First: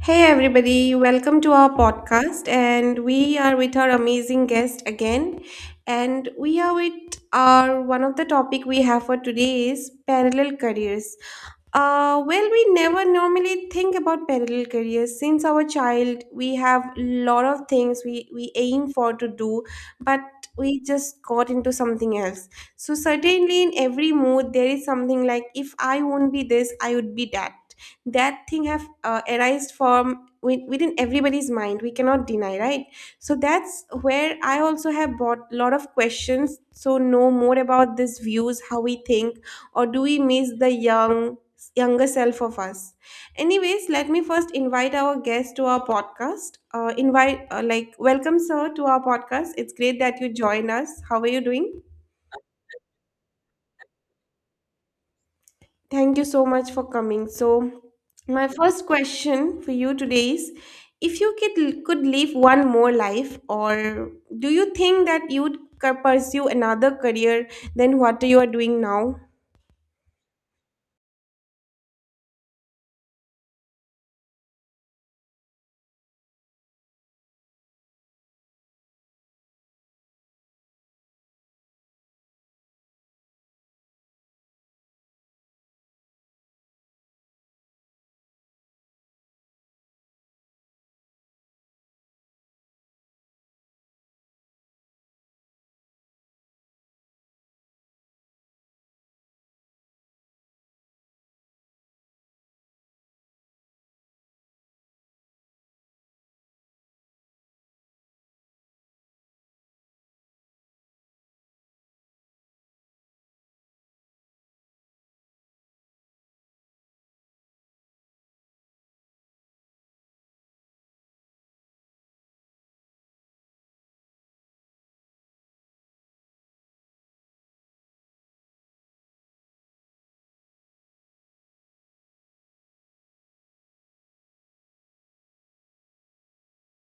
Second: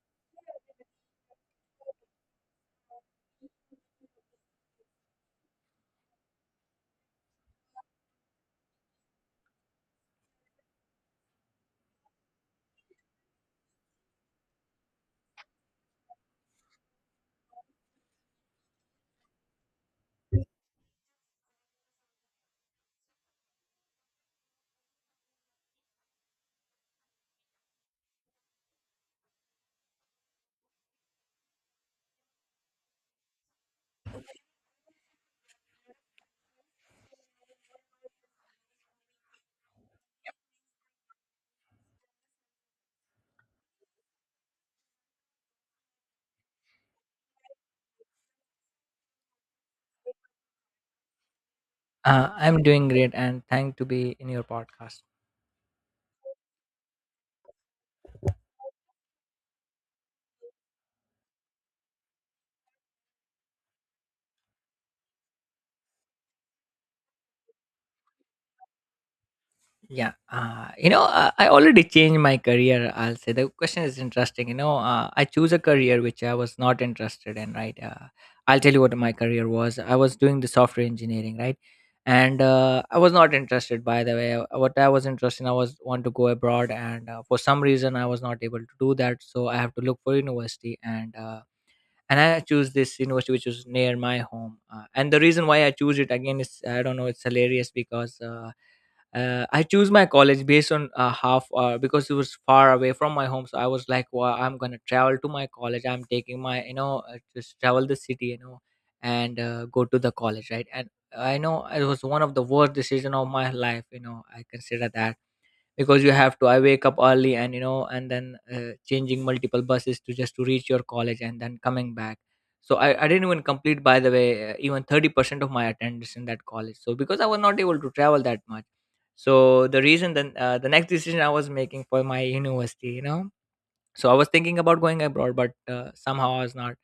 Hey everybody, welcome to our podcast, and we are with our amazing guest again. And we are with Our one of the topic we have for today is parallel careers. Well, we never normally think about parallel careers. Since our child, we have lot of things we aim for to do, but we just got into something else. So certainly in every mood, there is something like, if I won't be this, I would be that. That thing have arised from within everybody's mind. We cannot deny, right? So that's where I also have bought lot of questions, so know more about these views, how we think, or do we miss the younger self of us. Anyways, let me first invite our guest to our podcast. Invite like Welcome, sir, to our podcast. It's great that you join us. How are you doing? I'm doing great and thanked to be in your podcast. Thank you so much for coming. So, my first question for you today is, if you could live one more life, or do you think that you would pursue another career than what you are doing now? Yeah, I already changed my career. I'll say the question is interesting. I choose a career which I was not interested in, right? I'll tell you what my career was. I was doing the software engineering, right? And I was not interested, by the way. What I was interested in, I was want to go abroad, and for some reason, I was not able to do that. So I have to look for university and I choose this university which is near my home and the reason why I choose it again is I don't know, it's hilarious because I choose my college based on half because it was far away from my home. So I was like, well, I'm gonna travel to my college, I'm taking my just travel the city, you know. And go to the college, right? And I know it was one of the worst decision of my life, you know, I consider that, because you have to, I wake up early and you know, and then changing multiple buses to just to reach your college and then coming back. So I didn't even complete, by the way, even 30% of my attendance in that college, so because I was not able to travel that much. So the reason then the next decision I was making for my university, you know. So I was thinking about going abroad but somehow I was not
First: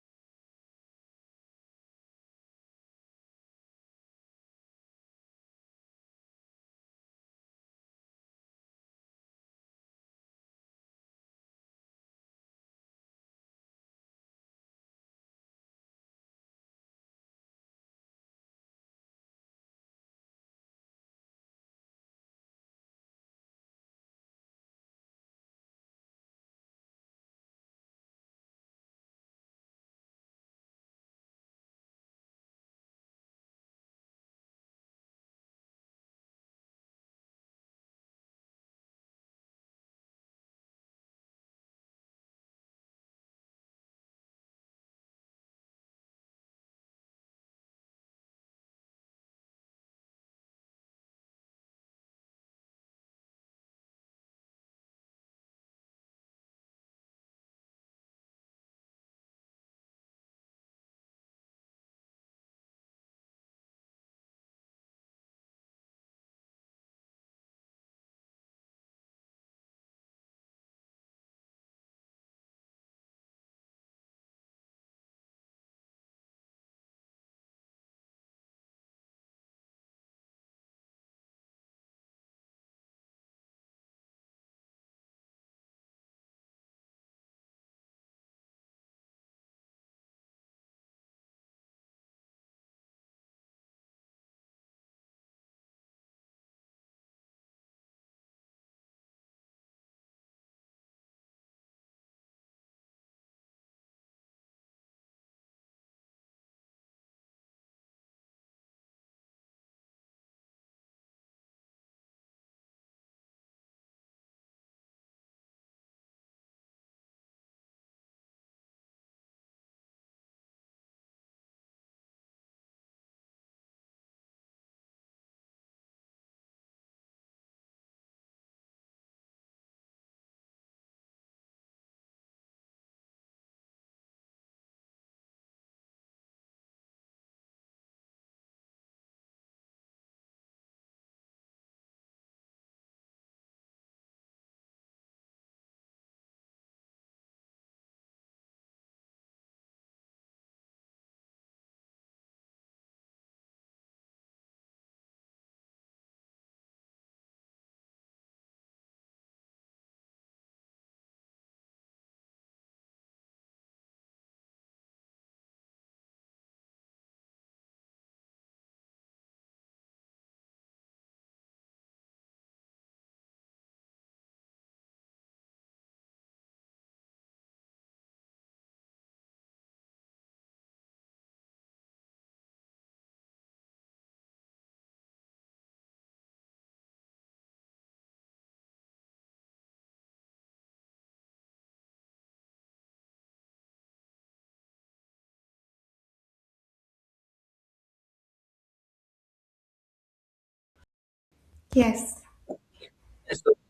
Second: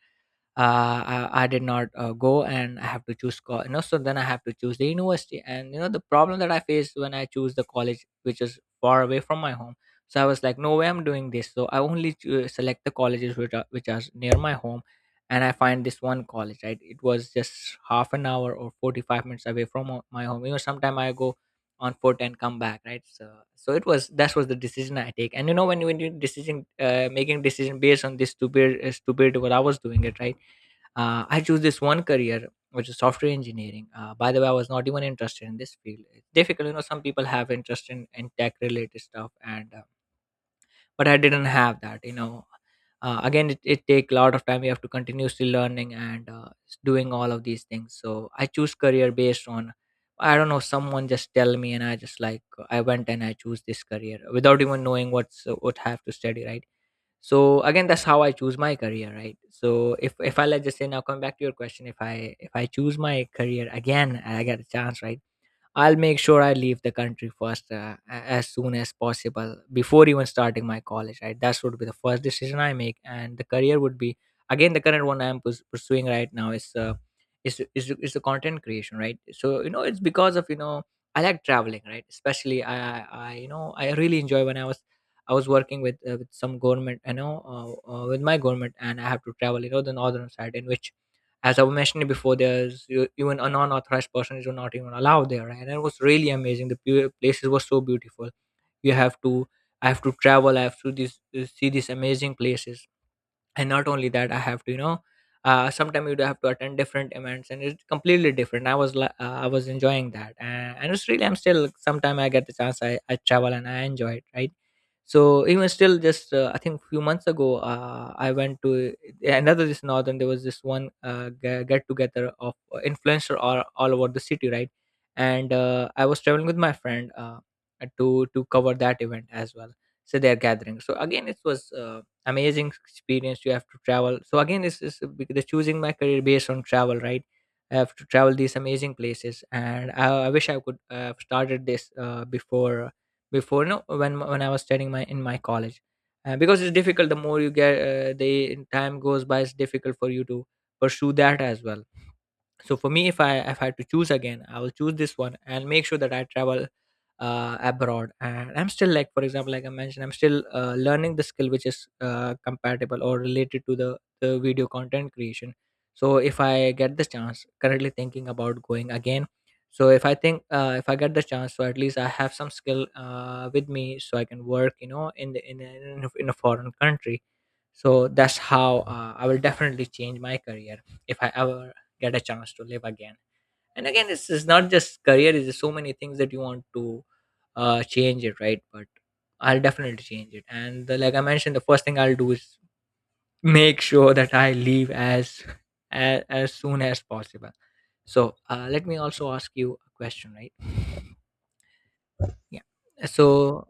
I did not go, and I have to choose you know, so then I have to choose the university. And you know, the problem that I faced when I choose the college which is far away from my home, so I was like, no way I'm doing this. So I only select the colleges which are near my home. And I find this one college, right? It was just 1/2 an hour or 45 minutes away from my home. You know, sometime I go on foot and come back, right? So so it was, that was the decision I take. And you know, when you decision making decision based on this stupid stupid, what I was doing it, right? I chose this one career, which is software engineering. By the way, I was not even interested in this field. It's difficult, you know. Some people have interest in tech related stuff, and but I didn't have that. You know, again, it take a lot of time. You have to continuously learning and doing all of these things. So I choose career based on. I don't know. Someone just tell me, and I just like, I went and I choose this career without even knowing what's what I have to study, right? So again, that's how I choose my career, right? So if I let's just say, now come back to your question, if I choose my career again and I get a chance, right? I'll make sure I leave the country first, as soon as possible, before even starting my college. Right, that would be the first decision I make, and the career would be, again, the current one I'm pursuing right now is the content creation, right? So you know, it's because of, you know, I like traveling, right? Especially I you know, I really enjoy when I was, I was working with some government, you know, with my government, and I have to travel, you know, the northern side in which, as I mentioned before, there's even a non-authorized person is not even allowed there, right? And it was really amazing. The places were so beautiful. You have to, I have to travel, I have to this, see these amazing places. And not only that, I have to, you know, sometimes you do have to attend different events and it's completely different. I was I was enjoying that, and it's really, I'm still like, sometime I get the chance, I travel and I enjoy it, right? So even still, just I think few months ago I went to another this northern, there was this one get together of influencer all over the city, right? And I was traveling with my friend, to cover that event as well, so they're gathering. So again, it was amazing experience, you have to travel. So again, this is the choosing my career based on travel, right? I have to travel these amazing places. And I wish I could have started this before, before no, when when I was studying my in my college, because it's difficult, the more you get the time goes by, it's difficult for you to pursue that as well. So for me, if I had to choose again, I will choose this one and make sure that I travel abroad. And I'm still like, for example, like I mentioned, I'm still learning the skill which is compatible or related to the video content creation. So if I get this chance, currently thinking about going again. So if I think, if I get the chance, so at least I have some skill with me, so I can work, you know, in the in a foreign country. So that's how I will definitely change my career if I ever get a chance to live again. And again, this is not just career, it's so many things that you want to change it, right? But I'll definitely change it. And the, like I mentioned, the first thing I'll do is make sure that I leave as as soon as possible. So let me also ask you a question, right? Yes, Yeah. So,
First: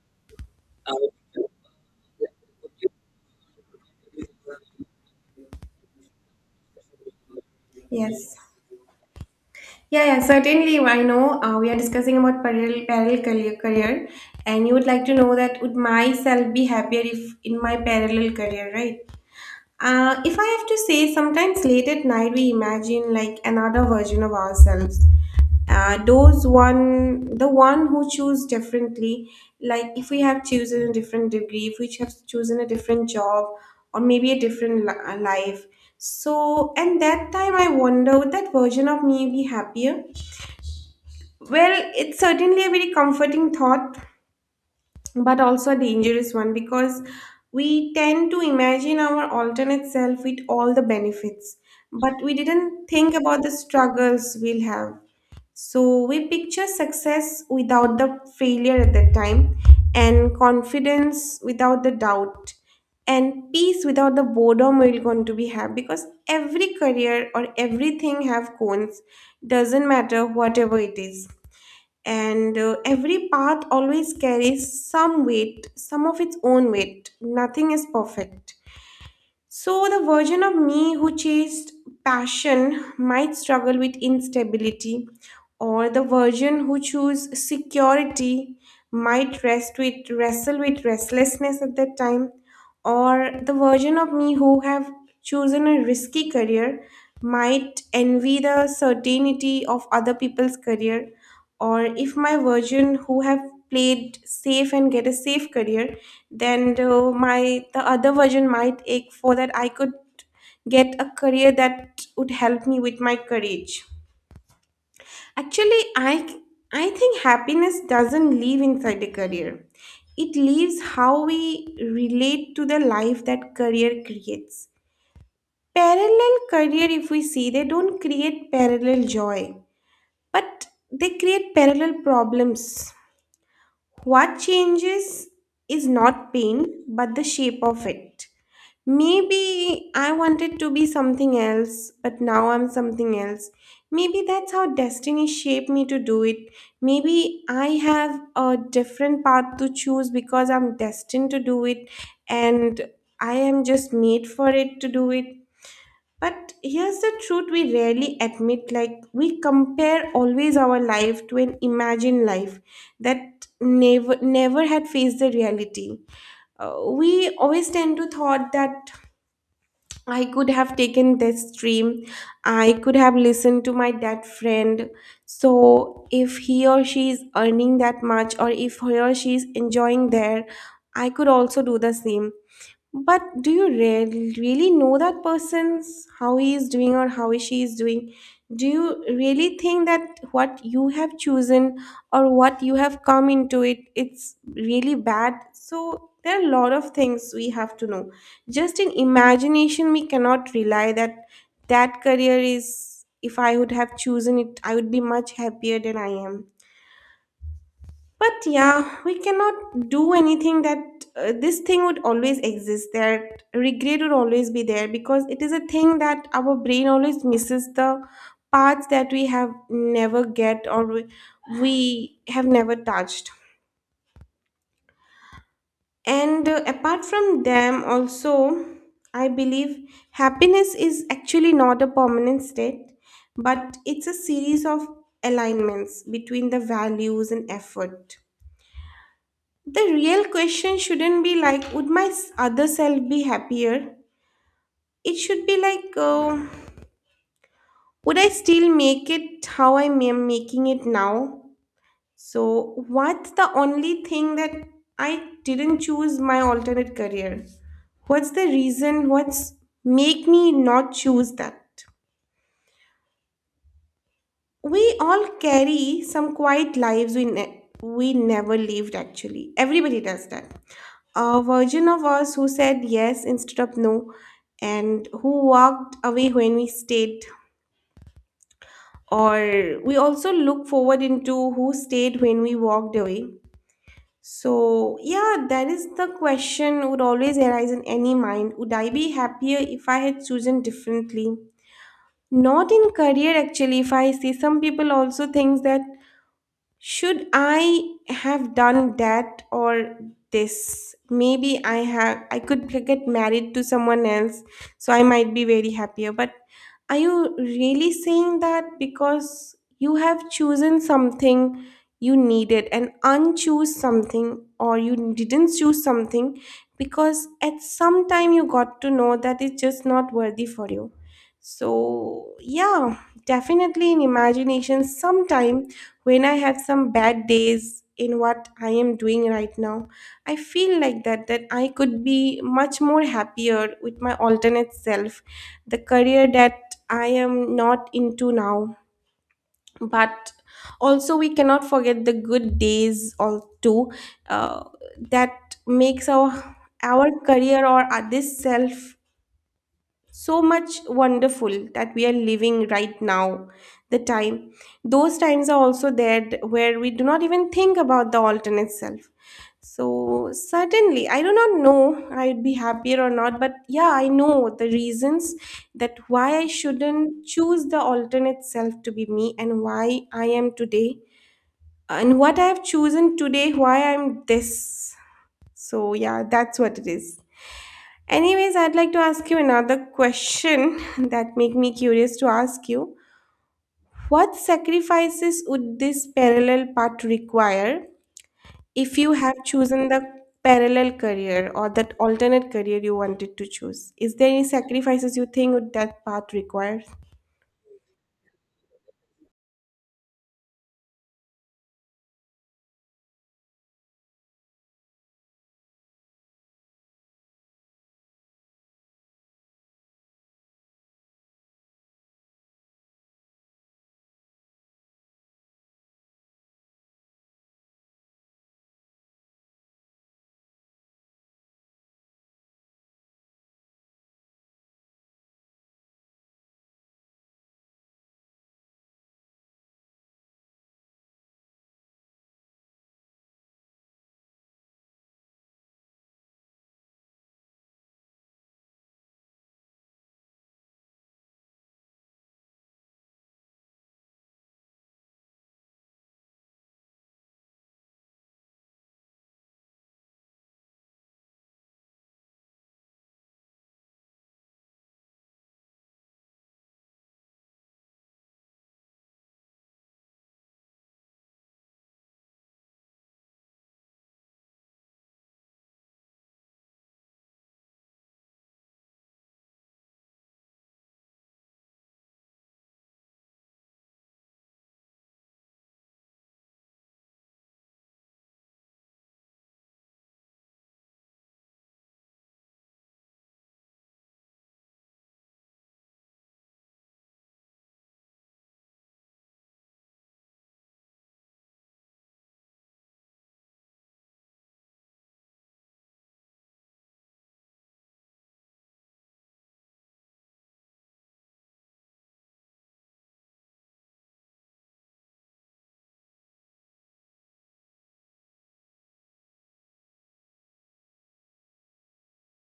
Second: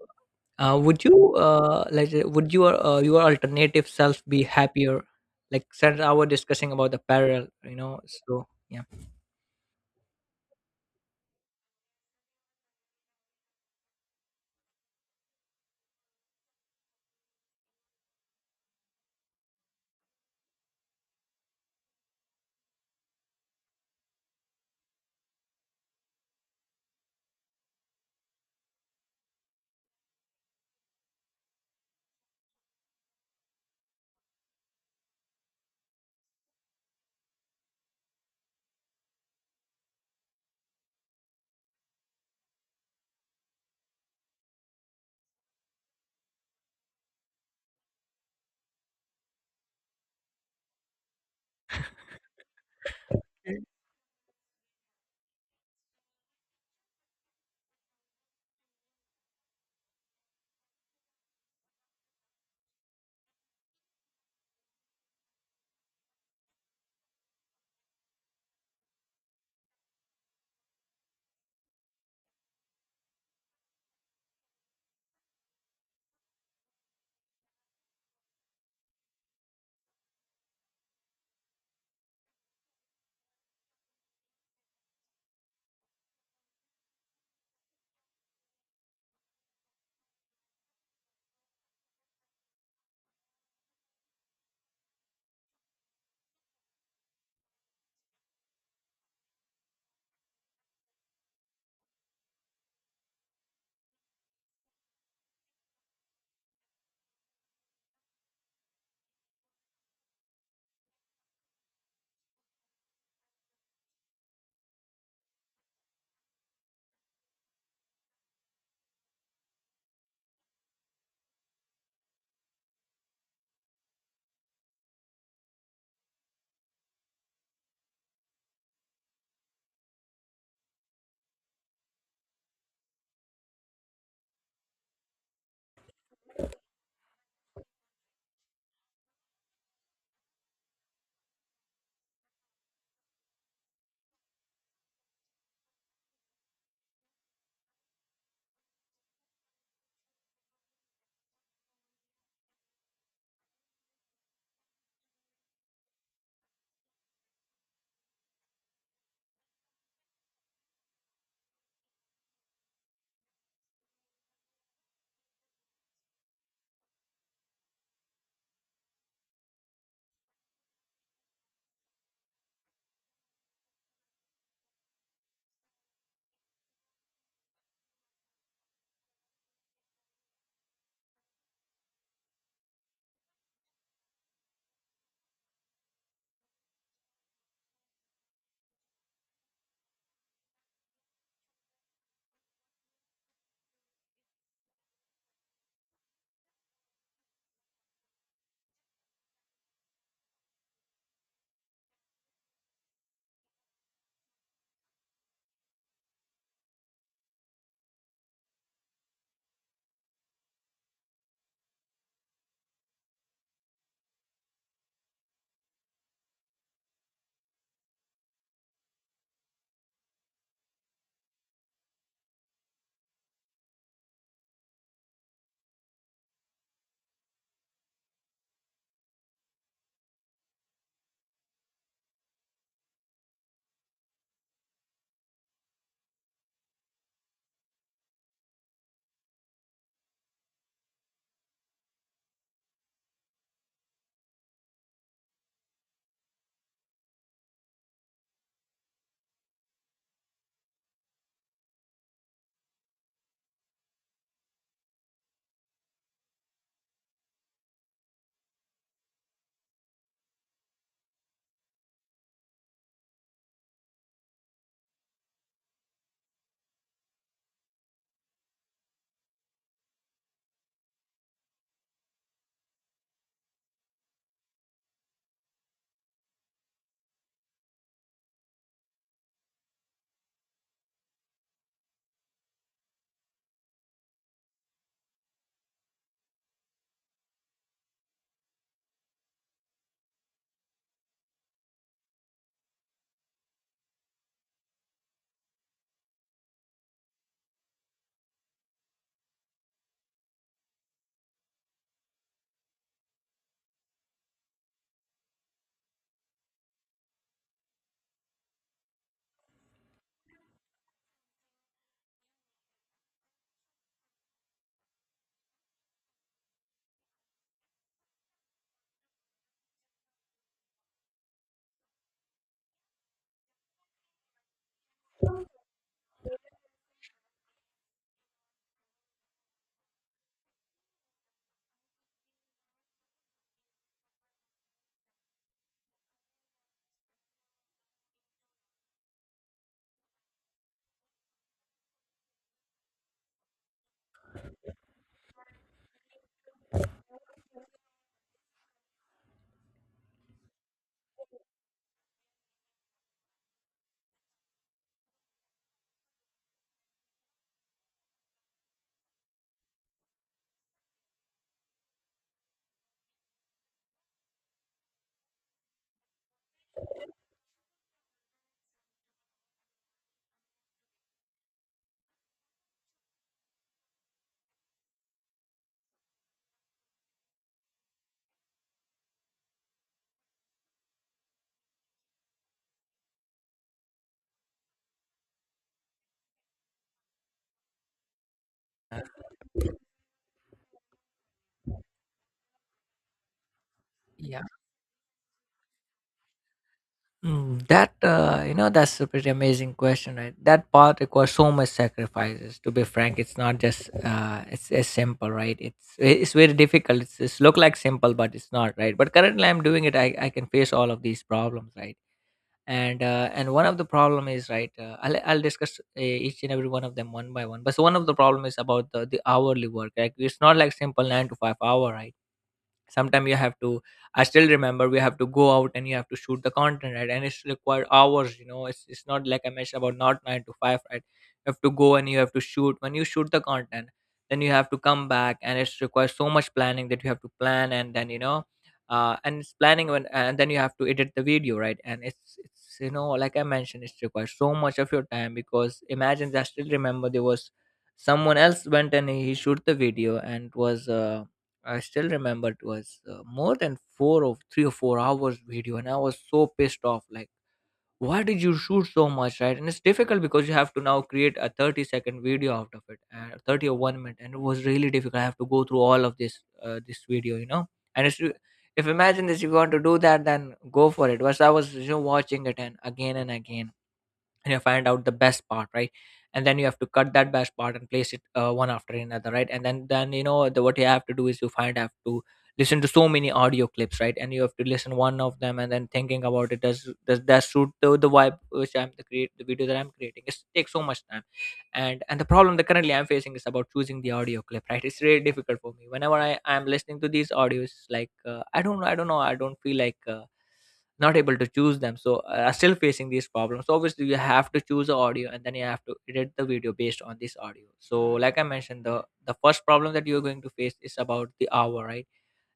would you like would your alternative self be happier? Like since I was discussing about the parallel, you know. yes. So yeah, Yeah, yeah, certainly. I know, we are discussing about parallel career, and you would like to know that would myself be happier if in my parallel career, right? If I have to say, sometimes late at night we imagine like another version of ourselves. Those one, the one who choose differently, like if we have chosen a different degree, if we have chosen a different job, or maybe a different life. So, and that time I wonder, would that version of me be happier? Well, it's certainly a very comforting thought, but also a dangerous one, because we tend to imagine our alternate self with all the benefits, but we didn't think about the Mm. struggles we'll have. So we picture success without the failure at that time, and confidence without the doubt, and peace without the boredom we're going to be have, because every career or everything have cons, doesn't matter whatever it is. And every path always carries some weight, some of its own weight. Nothing is perfect. So, the version of me who chased passion might struggle with instability, or the version who chose security might rest with wrestle with restlessness at that time, or the version of me who have chosen a risky career might envy the certainty of other people's career, or if my version who have played safe and get a safe career, then the other version might ache for that I could get a career that would help me with my courage. Actually, I think happiness doesn't live inside the career. It lives how we relate to the life that career creates. Parallel career, if we see, they don't create parallel joy, but they create parallel problems. What changes is not pain, but the shape of it. Maybe I wanted to be something else, but now I'm something else. Maybe that's how destiny shaped me to do it. Maybe I have a different path to choose because I'm destined to do it, and I am just made for it to do it. But here's the truth we rarely admit: like we compare always our life to an imagined life that never had faced the reality. We always tend to thought that I could have taken this stream, I could have listened to my that friend. So if he or she is earning that much, or if he or she is enjoying there, I could also do the same. But do you really know that person's how he is doing or how she is doing? Do you really think that what you have chosen or what you have come into it, it's really bad? So there are a lot of things we have to know. Just in imagination, we cannot rely that that career is. If I would have chosen it, I would be much happier than I am. But yeah, we cannot do anything, that this thing would always exist. That regret would always be there, because it is a thing that our brain always misses the parts that we have never get, or we have never touched. And apart from them, also, I believe happiness is actually not a permanent state, but it's a series of alignments between the values and effort. The real question shouldn't be like, would my other self be happier? It should be like, would I still make it how I am making it now? So, what's the only thing that I didn't choose my alternate career? What's the reason? What's make me not choose that? We all carry some quiet lives we never lived. Actually, everybody does that. A version of us who said yes instead of no, and who walked away when we stayed, or we also look forward into who stayed when we walked away. So yeah, that is the question would always arise in any mind: would I be happier if I had chosen differently? Not in career actually. If I see, some people also thinks that, should I have done that, or this? Maybe I could get married to someone else, so I might be very happier. But are you really saying that because you have chosen something you needed and unchoose something, or you didn't choose something because at some time you got to know that it's just not worthy for you? So yeah, definitely in imagination sometime, when I have some bad days in what I am doing right now, I feel like that I could be much more happier with my alternate self, the career that I am not into now. But also we cannot forget the good days all too. uh, that makes our career, or this self, so much wonderful that we are living right now. The time Those times are also there, where we do not even think about the alternate self. So certainly I do not know I'd be happier or not, but yeah, I know the reasons that why I shouldn't choose the alternate self to be me, and why I am today, and what I have chosen today, why I'm this. So, yeah, that's what it is. Anyways, I'd like to ask you another question that make me curious to ask you. What sacrifices would this parallel path require if you have chosen the parallel career, or that alternate career you wanted to choose? Is there Yeah. any sacrifices you think would that path require? Mm, that you know, that's a pretty amazing question, right? That part requires so much sacrifices. To be frank, it's not just it's as simple, right? It's very difficult. It's look like simple, but it's not, right? But currently, I'm doing it. I can face all of these problems, right? And and one of the problem is right I'll discuss each and every one of them one by one. But so one of the problem is about the hourly work, like it's not like simple 9 to 5 hour, right? Sometimes you have to, I still remember, we have to go out and you have to shoot the content, right? And it's required hours, you know, it's not like I mentioned about not 9 to 5, right? You have to go and you have to shoot. When you shoot the content, then you have to come back and it's requires so much planning that you have to plan and then, you know, and it's planning when, and then you have to edit the video, right? And you know, like I mentioned, it requires so much of your time. Because imagine, I still remember there was someone else went and he shoot the video, and it was I still remember it was more than 4 or 3 or 4 hours video, and I was so pissed off. Like, why did you shoot so much, right? And it's difficult because you have to now create a 30-second video out of it, 30 or 1 minute, and it was really difficult. I have to go through all of this this video, you know. And it's, if imagine this, if you want to do that, then go for it. But I was watching it and again and again, and you find out the best part, right? And then you have to cut that best part and place it one after another, right? And then what you have to do is you find have to listen to so many audio clips, right? And you have to listen one of them and then thinking about it, does that suit the vibe which I'm the create the video that I'm creating. It takes so much time. And the problem that currently I'm facing is about choosing the audio clip, right? It's really difficult for me whenever I'm listening to these audios, like I don't know, I don't know, I don't feel like not able to choose them, so are still facing these problems. So obviously you have to choose the audio and then you have to edit the video based on this audio. So like I mentioned, the first problem that you're going to face is about the hour, right?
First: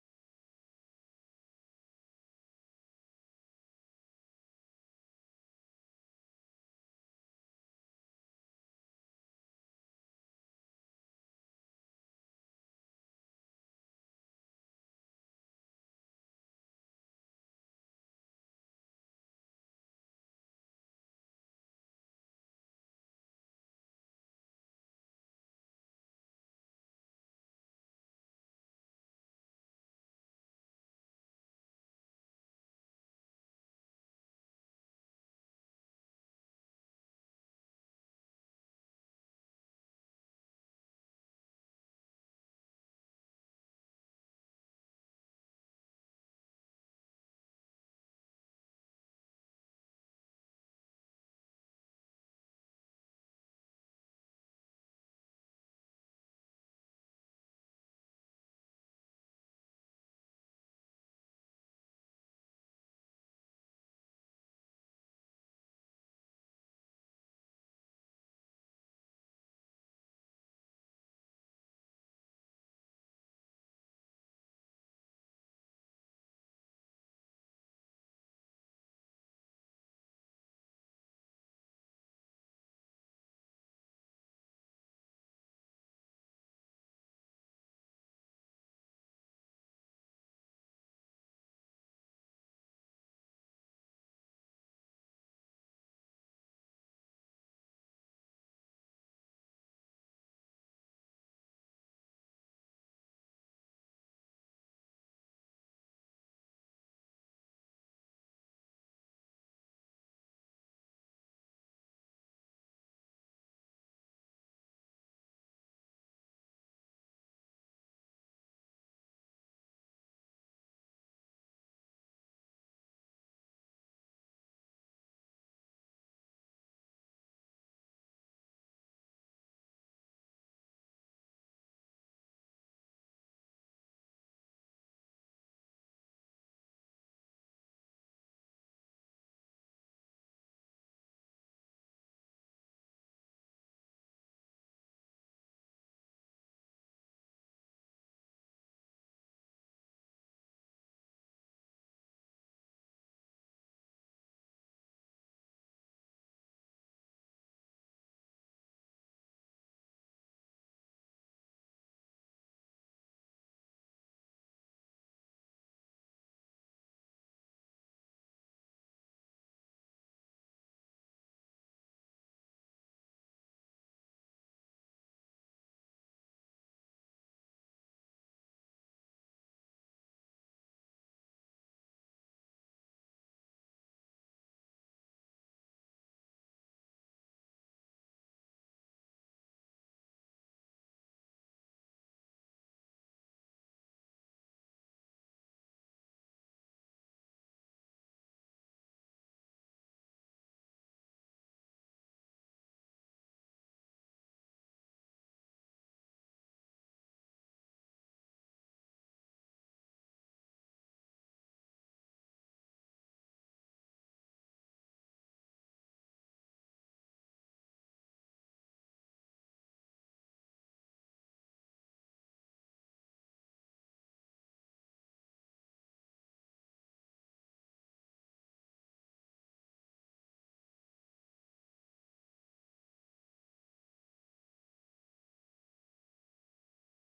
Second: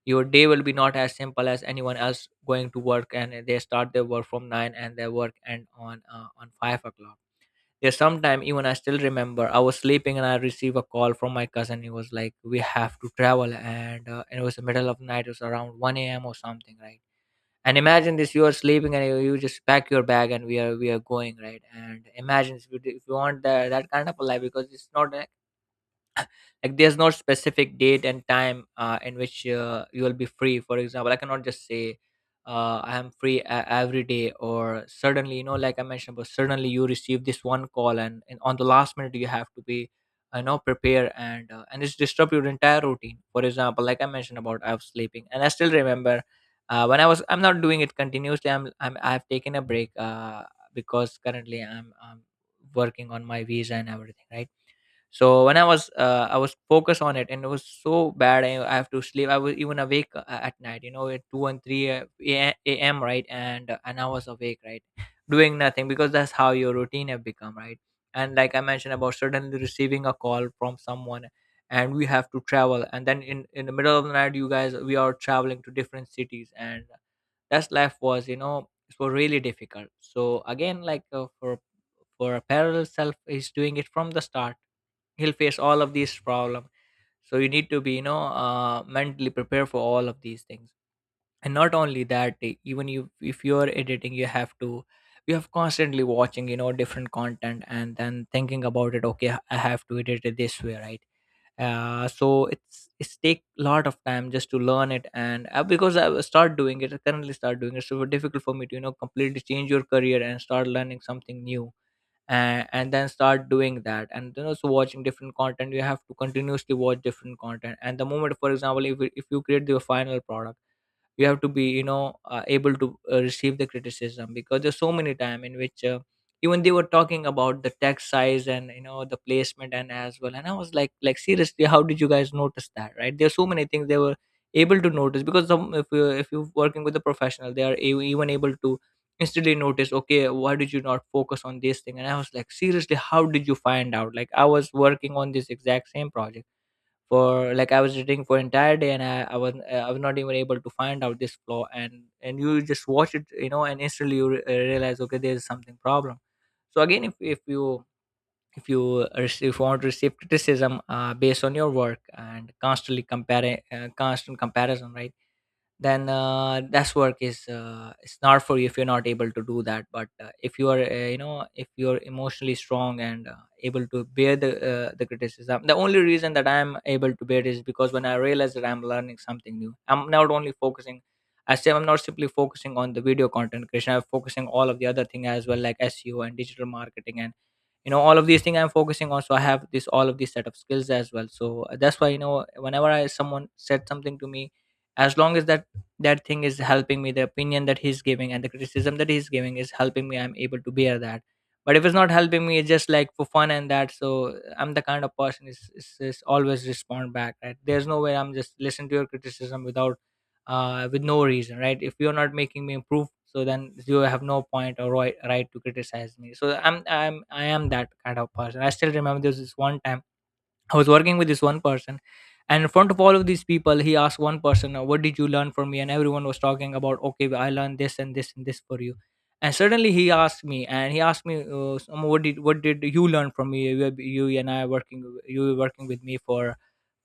Your day will be not as simple as anyone else going to work, and they start their work from 9 and their work end on 5 o'clock. There's sometime, even I still remember, I was sleeping and I received a call from my cousin. He was like, we have to travel, and it was the middle of night. It was around 1 a.m. or something, right? And imagine this, you are sleeping and you just pack your bag and we are going, right? And imagine if if you want that kind of a life. Because it's not an, like, there's no specific date and time in which you will be free. For example, I cannot just say I am free every day, or suddenly, you know, like I mentioned, but suddenly you receive this one call, and on the last minute you have to be, you know, prepare, and it's disrupt your entire routine. For example, like I mentioned about, I was sleeping and I still remember, when I was, I'm not doing it continuously. I'm I've taken a break, because currently I'm working on my visa and everything, right? So when I was I was focused on it, and it was so bad. I have to sleep. I was even awake at night, you know, at 2 and 3 am, right? And I was awake, right, doing nothing, because that's how your routine have become, right? And like I mentioned about suddenly receiving a call from someone, and we have to travel, and then in the middle of the night, you guys, we are traveling to different cities. And that's life was, you know, it was really difficult. So again, like for a parallel self is doing it from the start, he'll face all of these problems. So you need to be, you know, mentally prepared for all of these things. And not only that, even you, if you're editing, you have to, you have constantly watching, you know, different content, and then thinking about it, okay, I have to edit it this way, right? So it's take a lot of time just to learn it. And because I will start doing it, I currently start doing it, so it's difficult for me to, you know, completely change your career and start learning something new, and then start doing that. And then also watching different content, you have to continuously watch different content. And the moment, for example, if you create the final product, you have to be, you know, able to receive the criticism, because there's so many time in which even they were talking about the text size and, you know, the placement and as well. And I was like, seriously, how did you guys notice that, right? There's so many things they were able to notice, because some, if you, if you're working with a professional, they are even able to instantly notice, okay, why did you not focus on this thing? And I was like, seriously, how did you find out? Like, I was working on this exact same project for, like, I was reading for entire day, and I was not even able to find out this flaw. And you just watch it, you know, and instantly you realize, okay, there's something problem. So again, if you, if you if you want to receive criticism based on your work, and constantly comparing, constant comparison, right? Then that's work is, it's not for you if you're not able to do that. But if you are, you know, if you're emotionally strong, and able to bear the, the criticism. The only reason that I'm able to bear is because when I realize that I'm learning something new, I'm not only focusing, I say I'm not simply focusing on the video content creation. I'm focusing all of the other thing as well, like SEO and digital marketing, and, you know, all of these things I'm focusing on. So I have this, all of these set of skills as well. So that's why, you know, whenever I, someone said something to me, as long as that, that thing is helping me, the opinion that he's giving and the criticism that he's giving is helping me, I'm able to bear that. But if it's not helping me, it's just like for fun and that. So I'm the kind of person is always respond back, right? There's no way I'm just listen to your criticism without with no reason, right? If you're not making me improve, so then you have no point or right to criticize me. So I'm I am that kind of person. I still remember there was this one time I was working with this one person, and in front of all of these people, he asked one person, " "What did you learn from me?" And everyone was talking about, "Okay, I learned this and this and this for you." And suddenly he asked me, and he asked me, "Sam, " what did you learn from me? You and I are working, you were working with me for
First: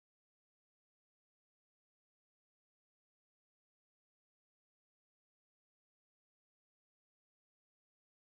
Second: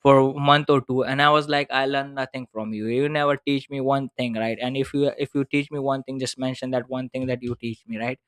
for a month or two?" And I was like, I learned nothing from you. You never teach me one thing, right? And if you, if you teach me one thing, just mention that one thing that you teach me, right?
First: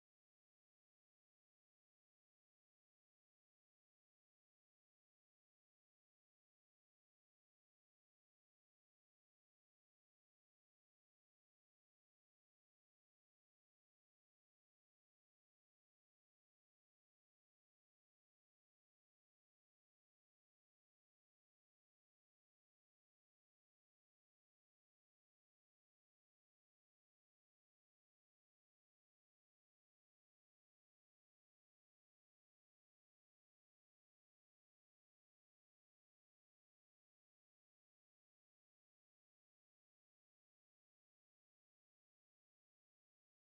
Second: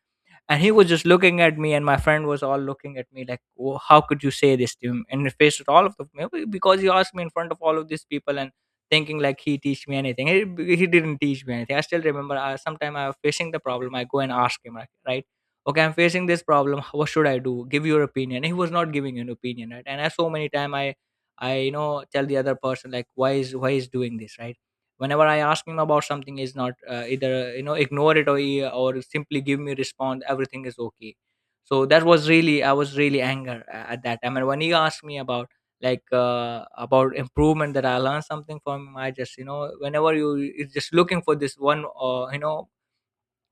And he was just looking at me, and my friend was all looking at me, like, oh, how could you say this to him and face with all of them, maybe because he asked me in front of all of these people. And thinking like, he teach me anything? He didn't teach me anything. I still remember, sometime I was facing the problem, I go and ask him, like, right, okay, I'm facing this problem, what should I do, give your opinion. He was not giving an opinion, right? And I, so many time, I, you know, tell the other person, like, why is, why is doing this, right? Whenever I ask him about something is not, either, you know, ignore it, or or simply give me response everything is okay. So that was really, I was really anger at that time. And when he asked me about, like, about improvement, that I learned something from him, I just, you know, whenever you is just looking for this one, you know,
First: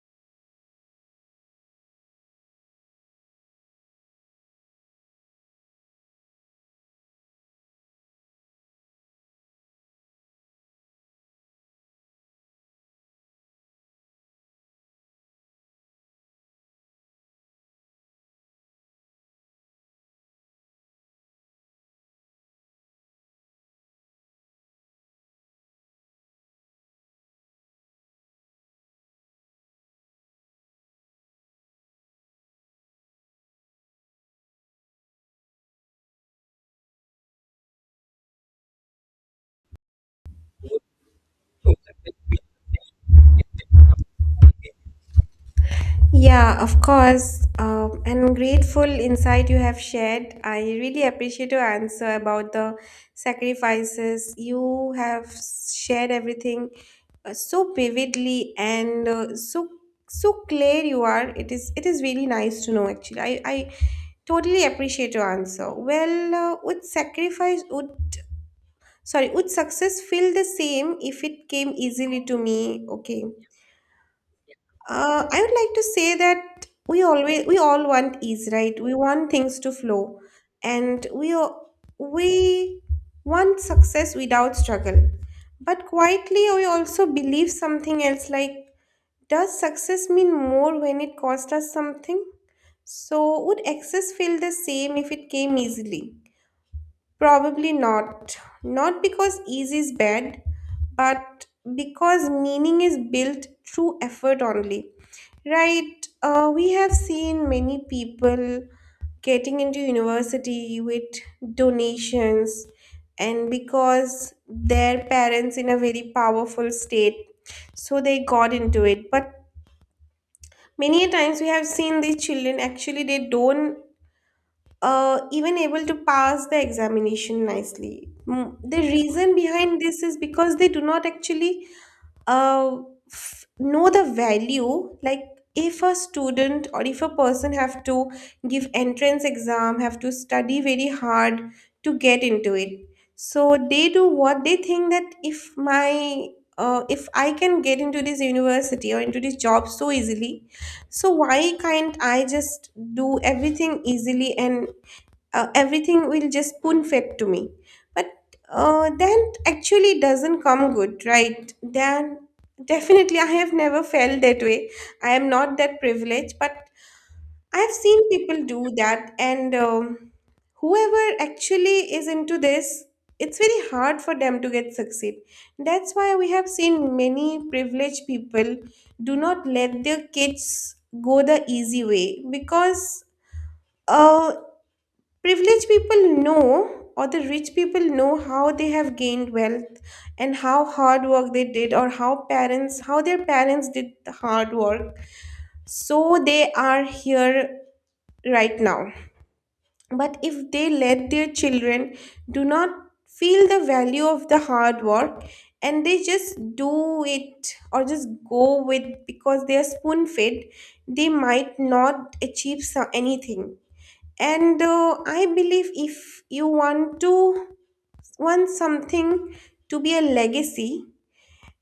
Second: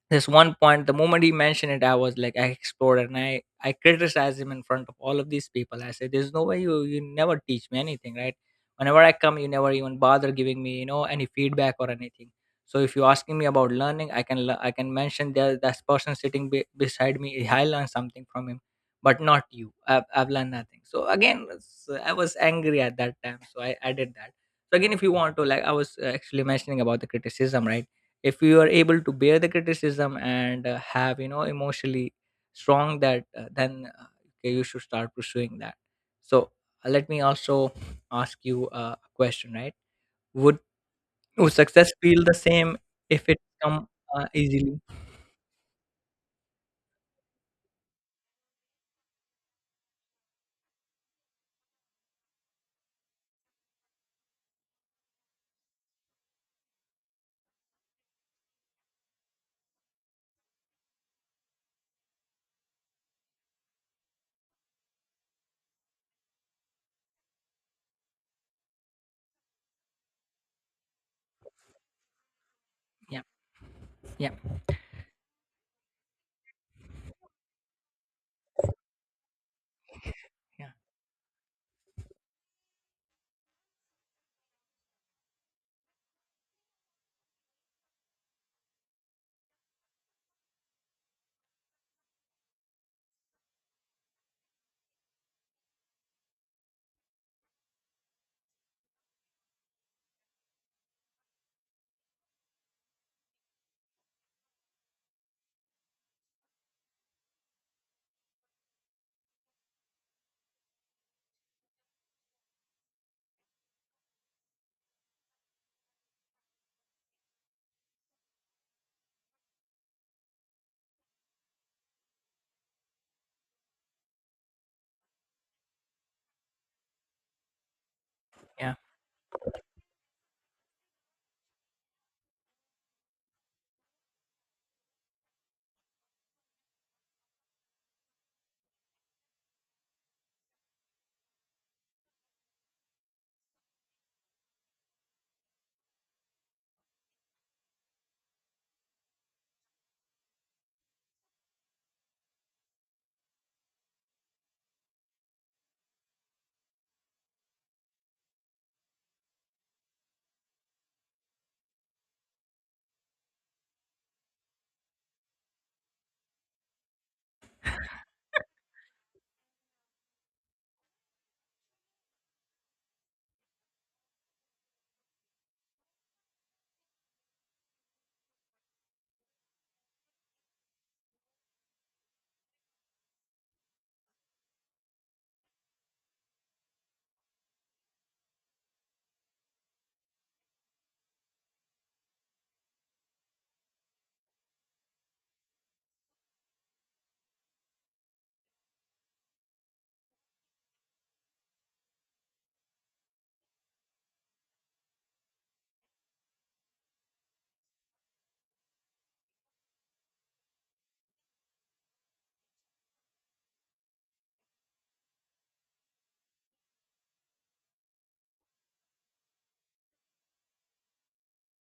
this one point, the moment he mentioned it, I was like, I exploded, and I criticized him in front of all of these people. I said, there's no way you, you never teach me anything, right? Whenever I come, you never even bother giving me, you know, any feedback or anything. So if you're asking me about learning, I can I can mention there, that person sitting beside me, I learned something from him, but not you. I've learned nothing. So again, I was angry at that time, so I did that. So again, if you want to, like, I was actually mentioning about the criticism, right? If you are able to bear the criticism, and have, you know, emotionally strong that, then okay, you should start pursuing that. So let me also ask you a question, right? would, would success feel the same if it come easily? Yeah, of course. And grateful insight you have shared. I really appreciate your answer about the sacrifices. You have shared everything so vividly, and so clear you are. It is really nice to know actually. I totally appreciate your answer. Well, would sacrifice would sorry would success feel the same if it came easily to me? Yeah. Okay. Yeah. I would like to say that we all want ease, right? We want things to flow, Yeah. and we want success without struggle. But quietly, we also believe something else. Like, does success mean more when it costs us something? So, would excess feel the same if it came easily? Probably not. Not because ease is bad, but because meaning is built through effort only. Right? We have seen many people getting into university with donations, and because their parents in a very powerful state, so they got into it. But many a times we have seen these children actually they don't even able to pass the examination nicely. Yeah. The reason behind this is because they do not actually uh, know the value. Like if a student, or if a person, have to give entrance exam, have to study very hard to get into it. So they do what they think that, if my if I can get into this university or into this job so easily, so why can't I just do everything easily, and everything will just spoon fed to me? But that actually doesn't come good, right? Then definitely I have never felt that way. I am not that privileged, but I have seen people do that. And whoever actually is into this, it's very hard for them to get succeed. That's why we have seen many privileged people do not let their kids go the easy way, because uh, Privileged people know, or the rich people know, how they have gained wealth and how hard work they did, or how their parents did the hard work. So they are here right now. But if they let their children do not feel the value of the hard work, and they just do it, or just go with because they are spoon fed, they might not achieve anything. And I believe, if you want to want something to be a legacy,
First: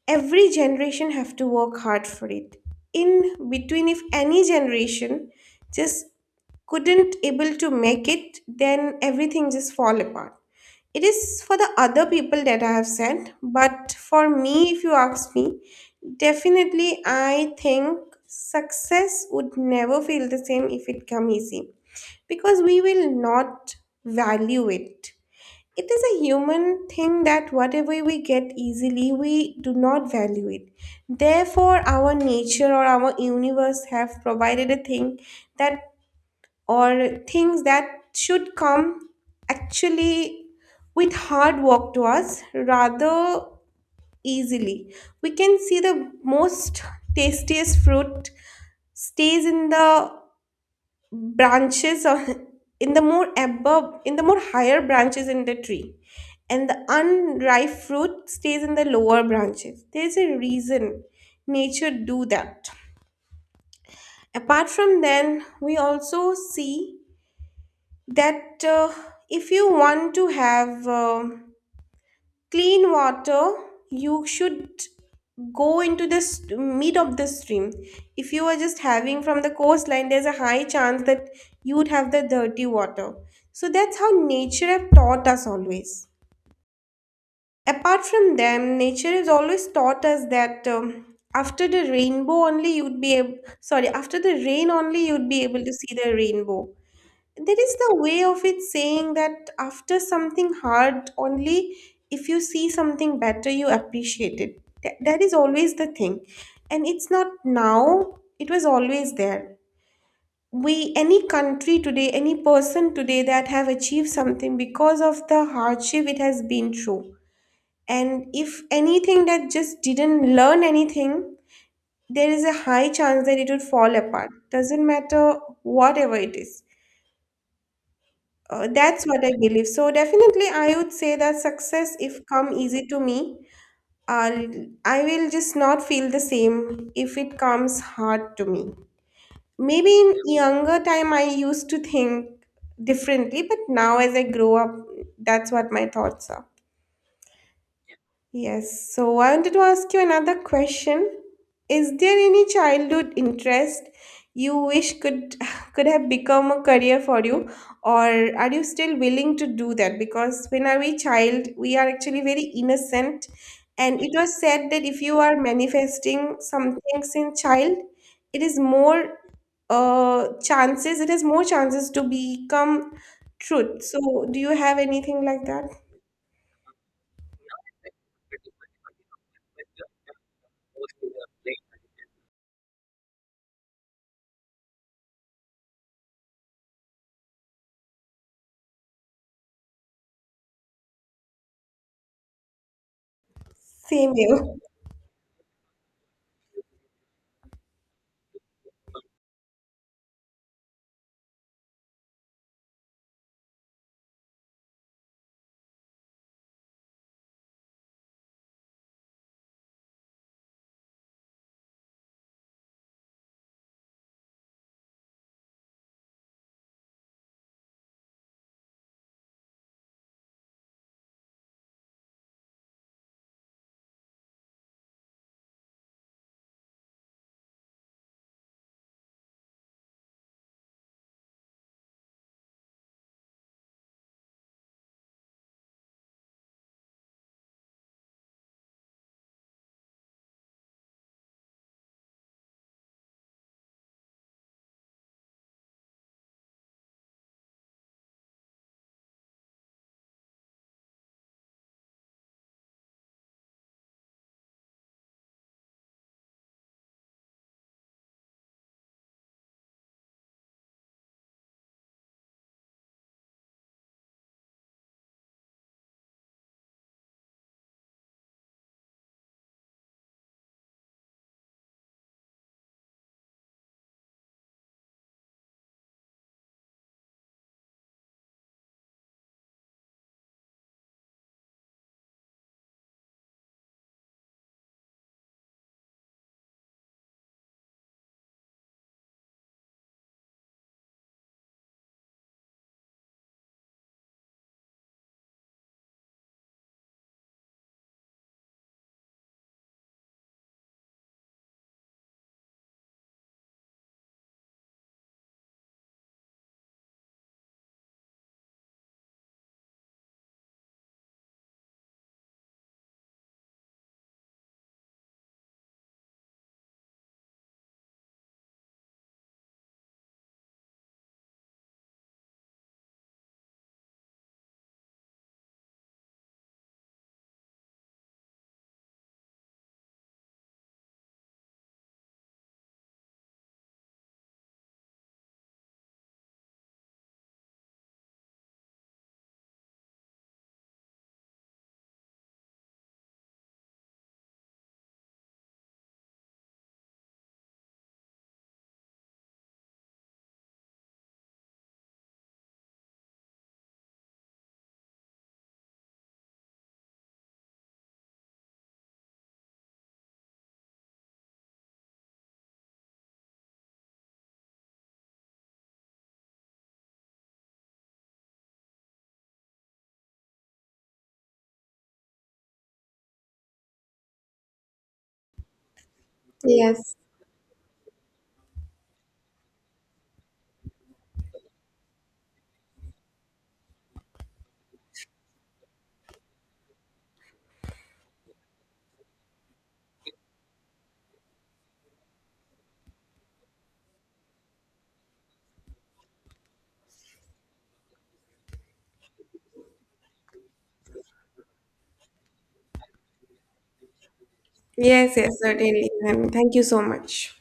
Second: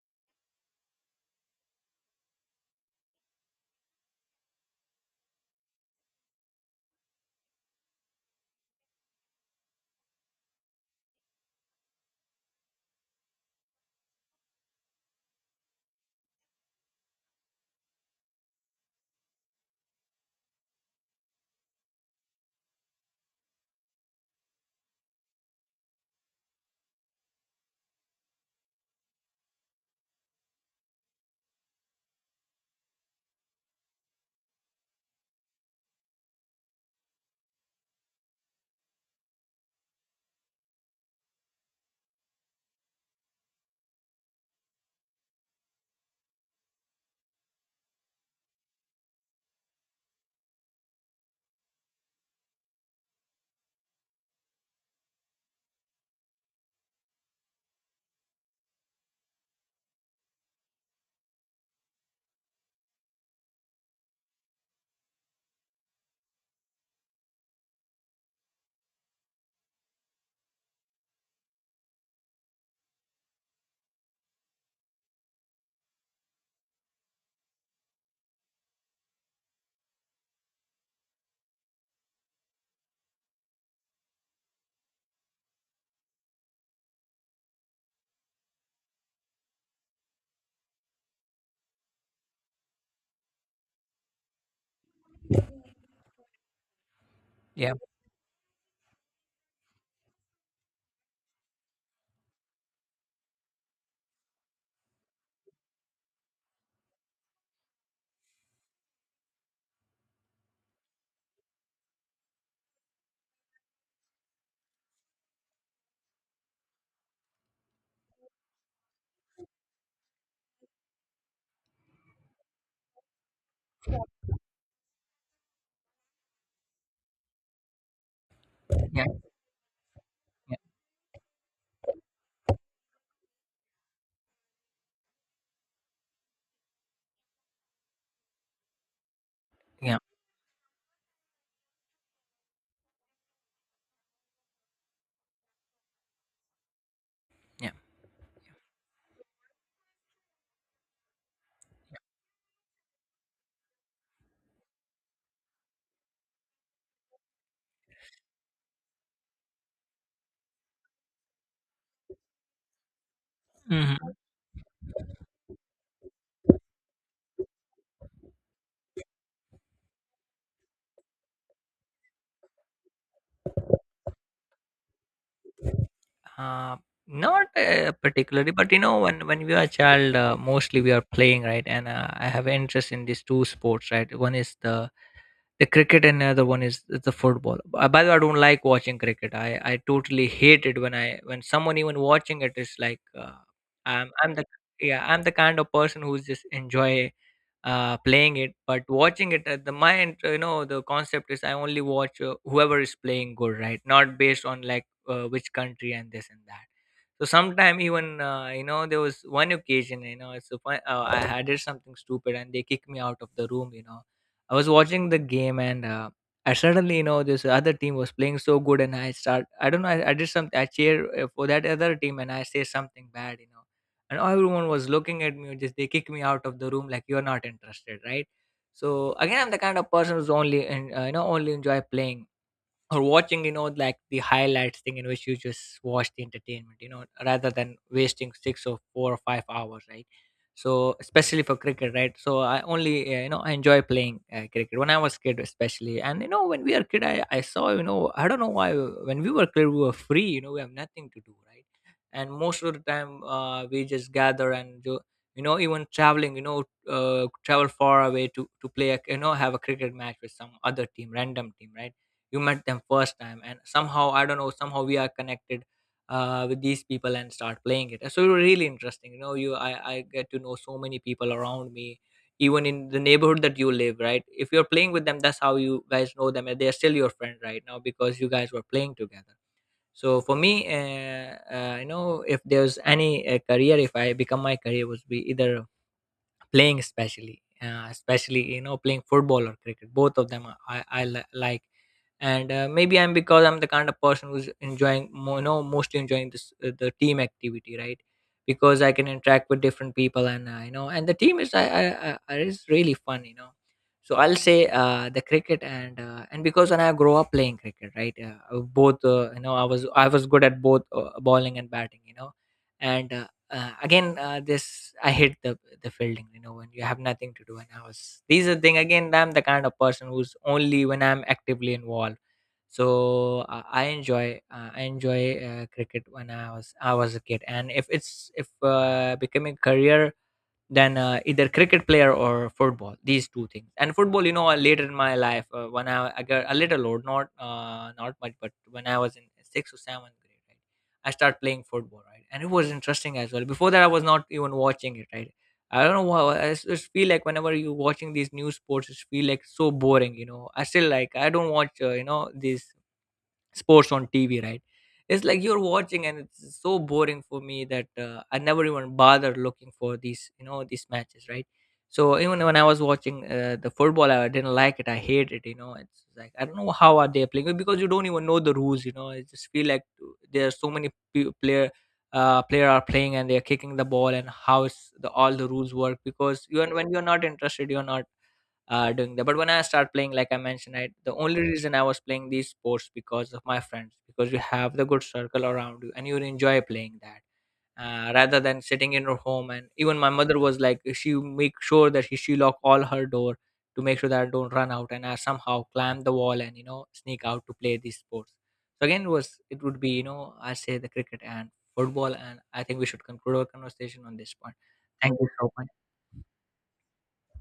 every generation have to work hard for it. In between, if any generation just couldn't able to make it, then everything just fall apart. It is for the other people that I have said, but for me, if you ask me, definitely I think success would never feel the same if it come easy, because we will not value it. It is a human thing that whatever we get easily, we do not value it. Therefore, our nature or our universe have provided a thing that, or things that should come actually with hard work to us rather easily. We can see the most tastiest fruit stays in the branches of, in the more higher branches in the tree, and the unripe fruit stays in the lower branches. There's a reason nature do that. Apart from then, we also see that if you want to have clean water, you should go into the mid of the stream. If you are just having from the coastline, there's a high chance that you would have the dirty water. So that's how nature have taught us always. Apart from them, nature has always taught us that, after the rainbow only you'd be ab- after the rain only you'd be able to see the rainbow. There Yeah. is the way of it saying that, after something hard only, if you see something better, you appreciate it. That is always the thing. And it's not now, it was always there. We any country today, any person today that have achieved something, because of the hardship it has been through. And if anything that just didn't learn anything, there is a high chance that it would fall apart, doesn't matter whatever it is. Yeah. Yeah. That's what I believe. So definitely, I would say that success, if come easy to me, I'll, I will just not feel the same if it comes hard to me. Maybe Yeah. in younger time, I used to think differently, but now as I grow up, that's what my thoughts are. Yeah. Yes, so I wanted to ask you another question. Is there any childhood interest you wish could could have become a career for you, or are you still willing to do that? Because when are we child, we are actually very innocent, and it Mhm. was said that if you are manifesting some things in child, it is more it has more chances to become truth. So do you have anything like that? uh, Not particularly, but you know, when we are a child, mostly we are playing, right? And I have interest in these two sports, right? One is the cricket and the other one is the football. By the way, I don't like watching cricket. I totally hate it. When I when someone even watching it, is like Same I'm here. the yeah, I'm the kind of person who's just enjoy playing it, but watching it at the mind, you know, the concept is I only watch, whoever is playing good, right? Not based on like which country and this and that. So sometime, even you know, there was one occasion, you know, it's a fun, I had did something stupid and they kicked me out of the room. You know, I was watching the game and I suddenly, you know, this other team was playing so good and I don't know, I did something, I cheer for that other team and I say something bad, you know, and everyone was looking at me, just they kick me out of the room like you're not interested, right. So again, I'm the kind of person who's only, and you know, only enjoy playing or watching, you know, like the highlights thing in which you just watch the entertainment, you know, rather than wasting 6 or 4 or 5 hours, right? So especially for cricket, right? So I only, you know, I enjoy playing cricket when I was kid especially. And you know, when we are kid, I saw you know, I don't know why, when we were kid, we were free, you know, we have nothing to do, right? And most of the time, we just gather and do, you know, even traveling, you know, travel far away to play a, you know, have a cricket match with some other team, random team, right? You met them first time and somehow, I don't know, somehow we are connected with these people and start playing it. So it was really interesting, you know, I get to know so many people around me, even in the neighborhood that you live, right? If you're playing with them, that's how you guys know them and they're still your friend right now, because you guys were playing together. So for me, you know, if there's any career, if I become my career, was be either playing, especially especially, you know, playing football or cricket, both of them like. And maybe I'm the kind of person who's enjoying you know, mostly enjoying this, the team activity, right? Because I can interact with different people, and you know, and the team is, I is really fun, you know. So I'll say the cricket, and because when I grow up playing cricket, right, both, you know, I was good at both, bowling and batting, you know. And again, this I hate the fielding, you know, when you have nothing to do. And I was these are the thing, again, I'm the kind of person who's only when I'm actively involved. So I enjoy, cricket when I was a kid. And if it's if becoming career, than either cricket player or football, these two things. And football, you know, later in my life, when I got a little old, not not much, but when I was in sixth or seventh grade, right, I started playing football, right, and it was interesting as well. Before that, I was not even watching it, right? I don't know why, just feel like whenever you watching these new sports, it feel like so boring, you know. I still like I don't watch, you know, these sports on TV, right? It's like you're watching, and it's so boring for me that I never even bother looking for these, you know, these matches, right? So even when I was watching the football, I didn't like it. I hate it. You know, it's like I don't know how are they playing it, because you don't even know the rules. You know, I just feel like there are so many player are playing, and they are kicking the ball, and how it's the all the rules work, because you are when Yes. you're not interested, you're not doing that. But when I start playing, like I mentioned, I, the only reason I was playing these sports because of my friends, because you have the good circle around you and you enjoy playing that. Rather than sitting in your home, and even my mother was like she make sure that she lock all her door to make sure that I don't run out and I somehow climb the wall and you know sneak out to play these sports. So again, it was, it would be, you know, I say the cricket and football. And I think we should conclude our conversation on this point. Thank Yes, you yes, so much. certainly. And thank you so much.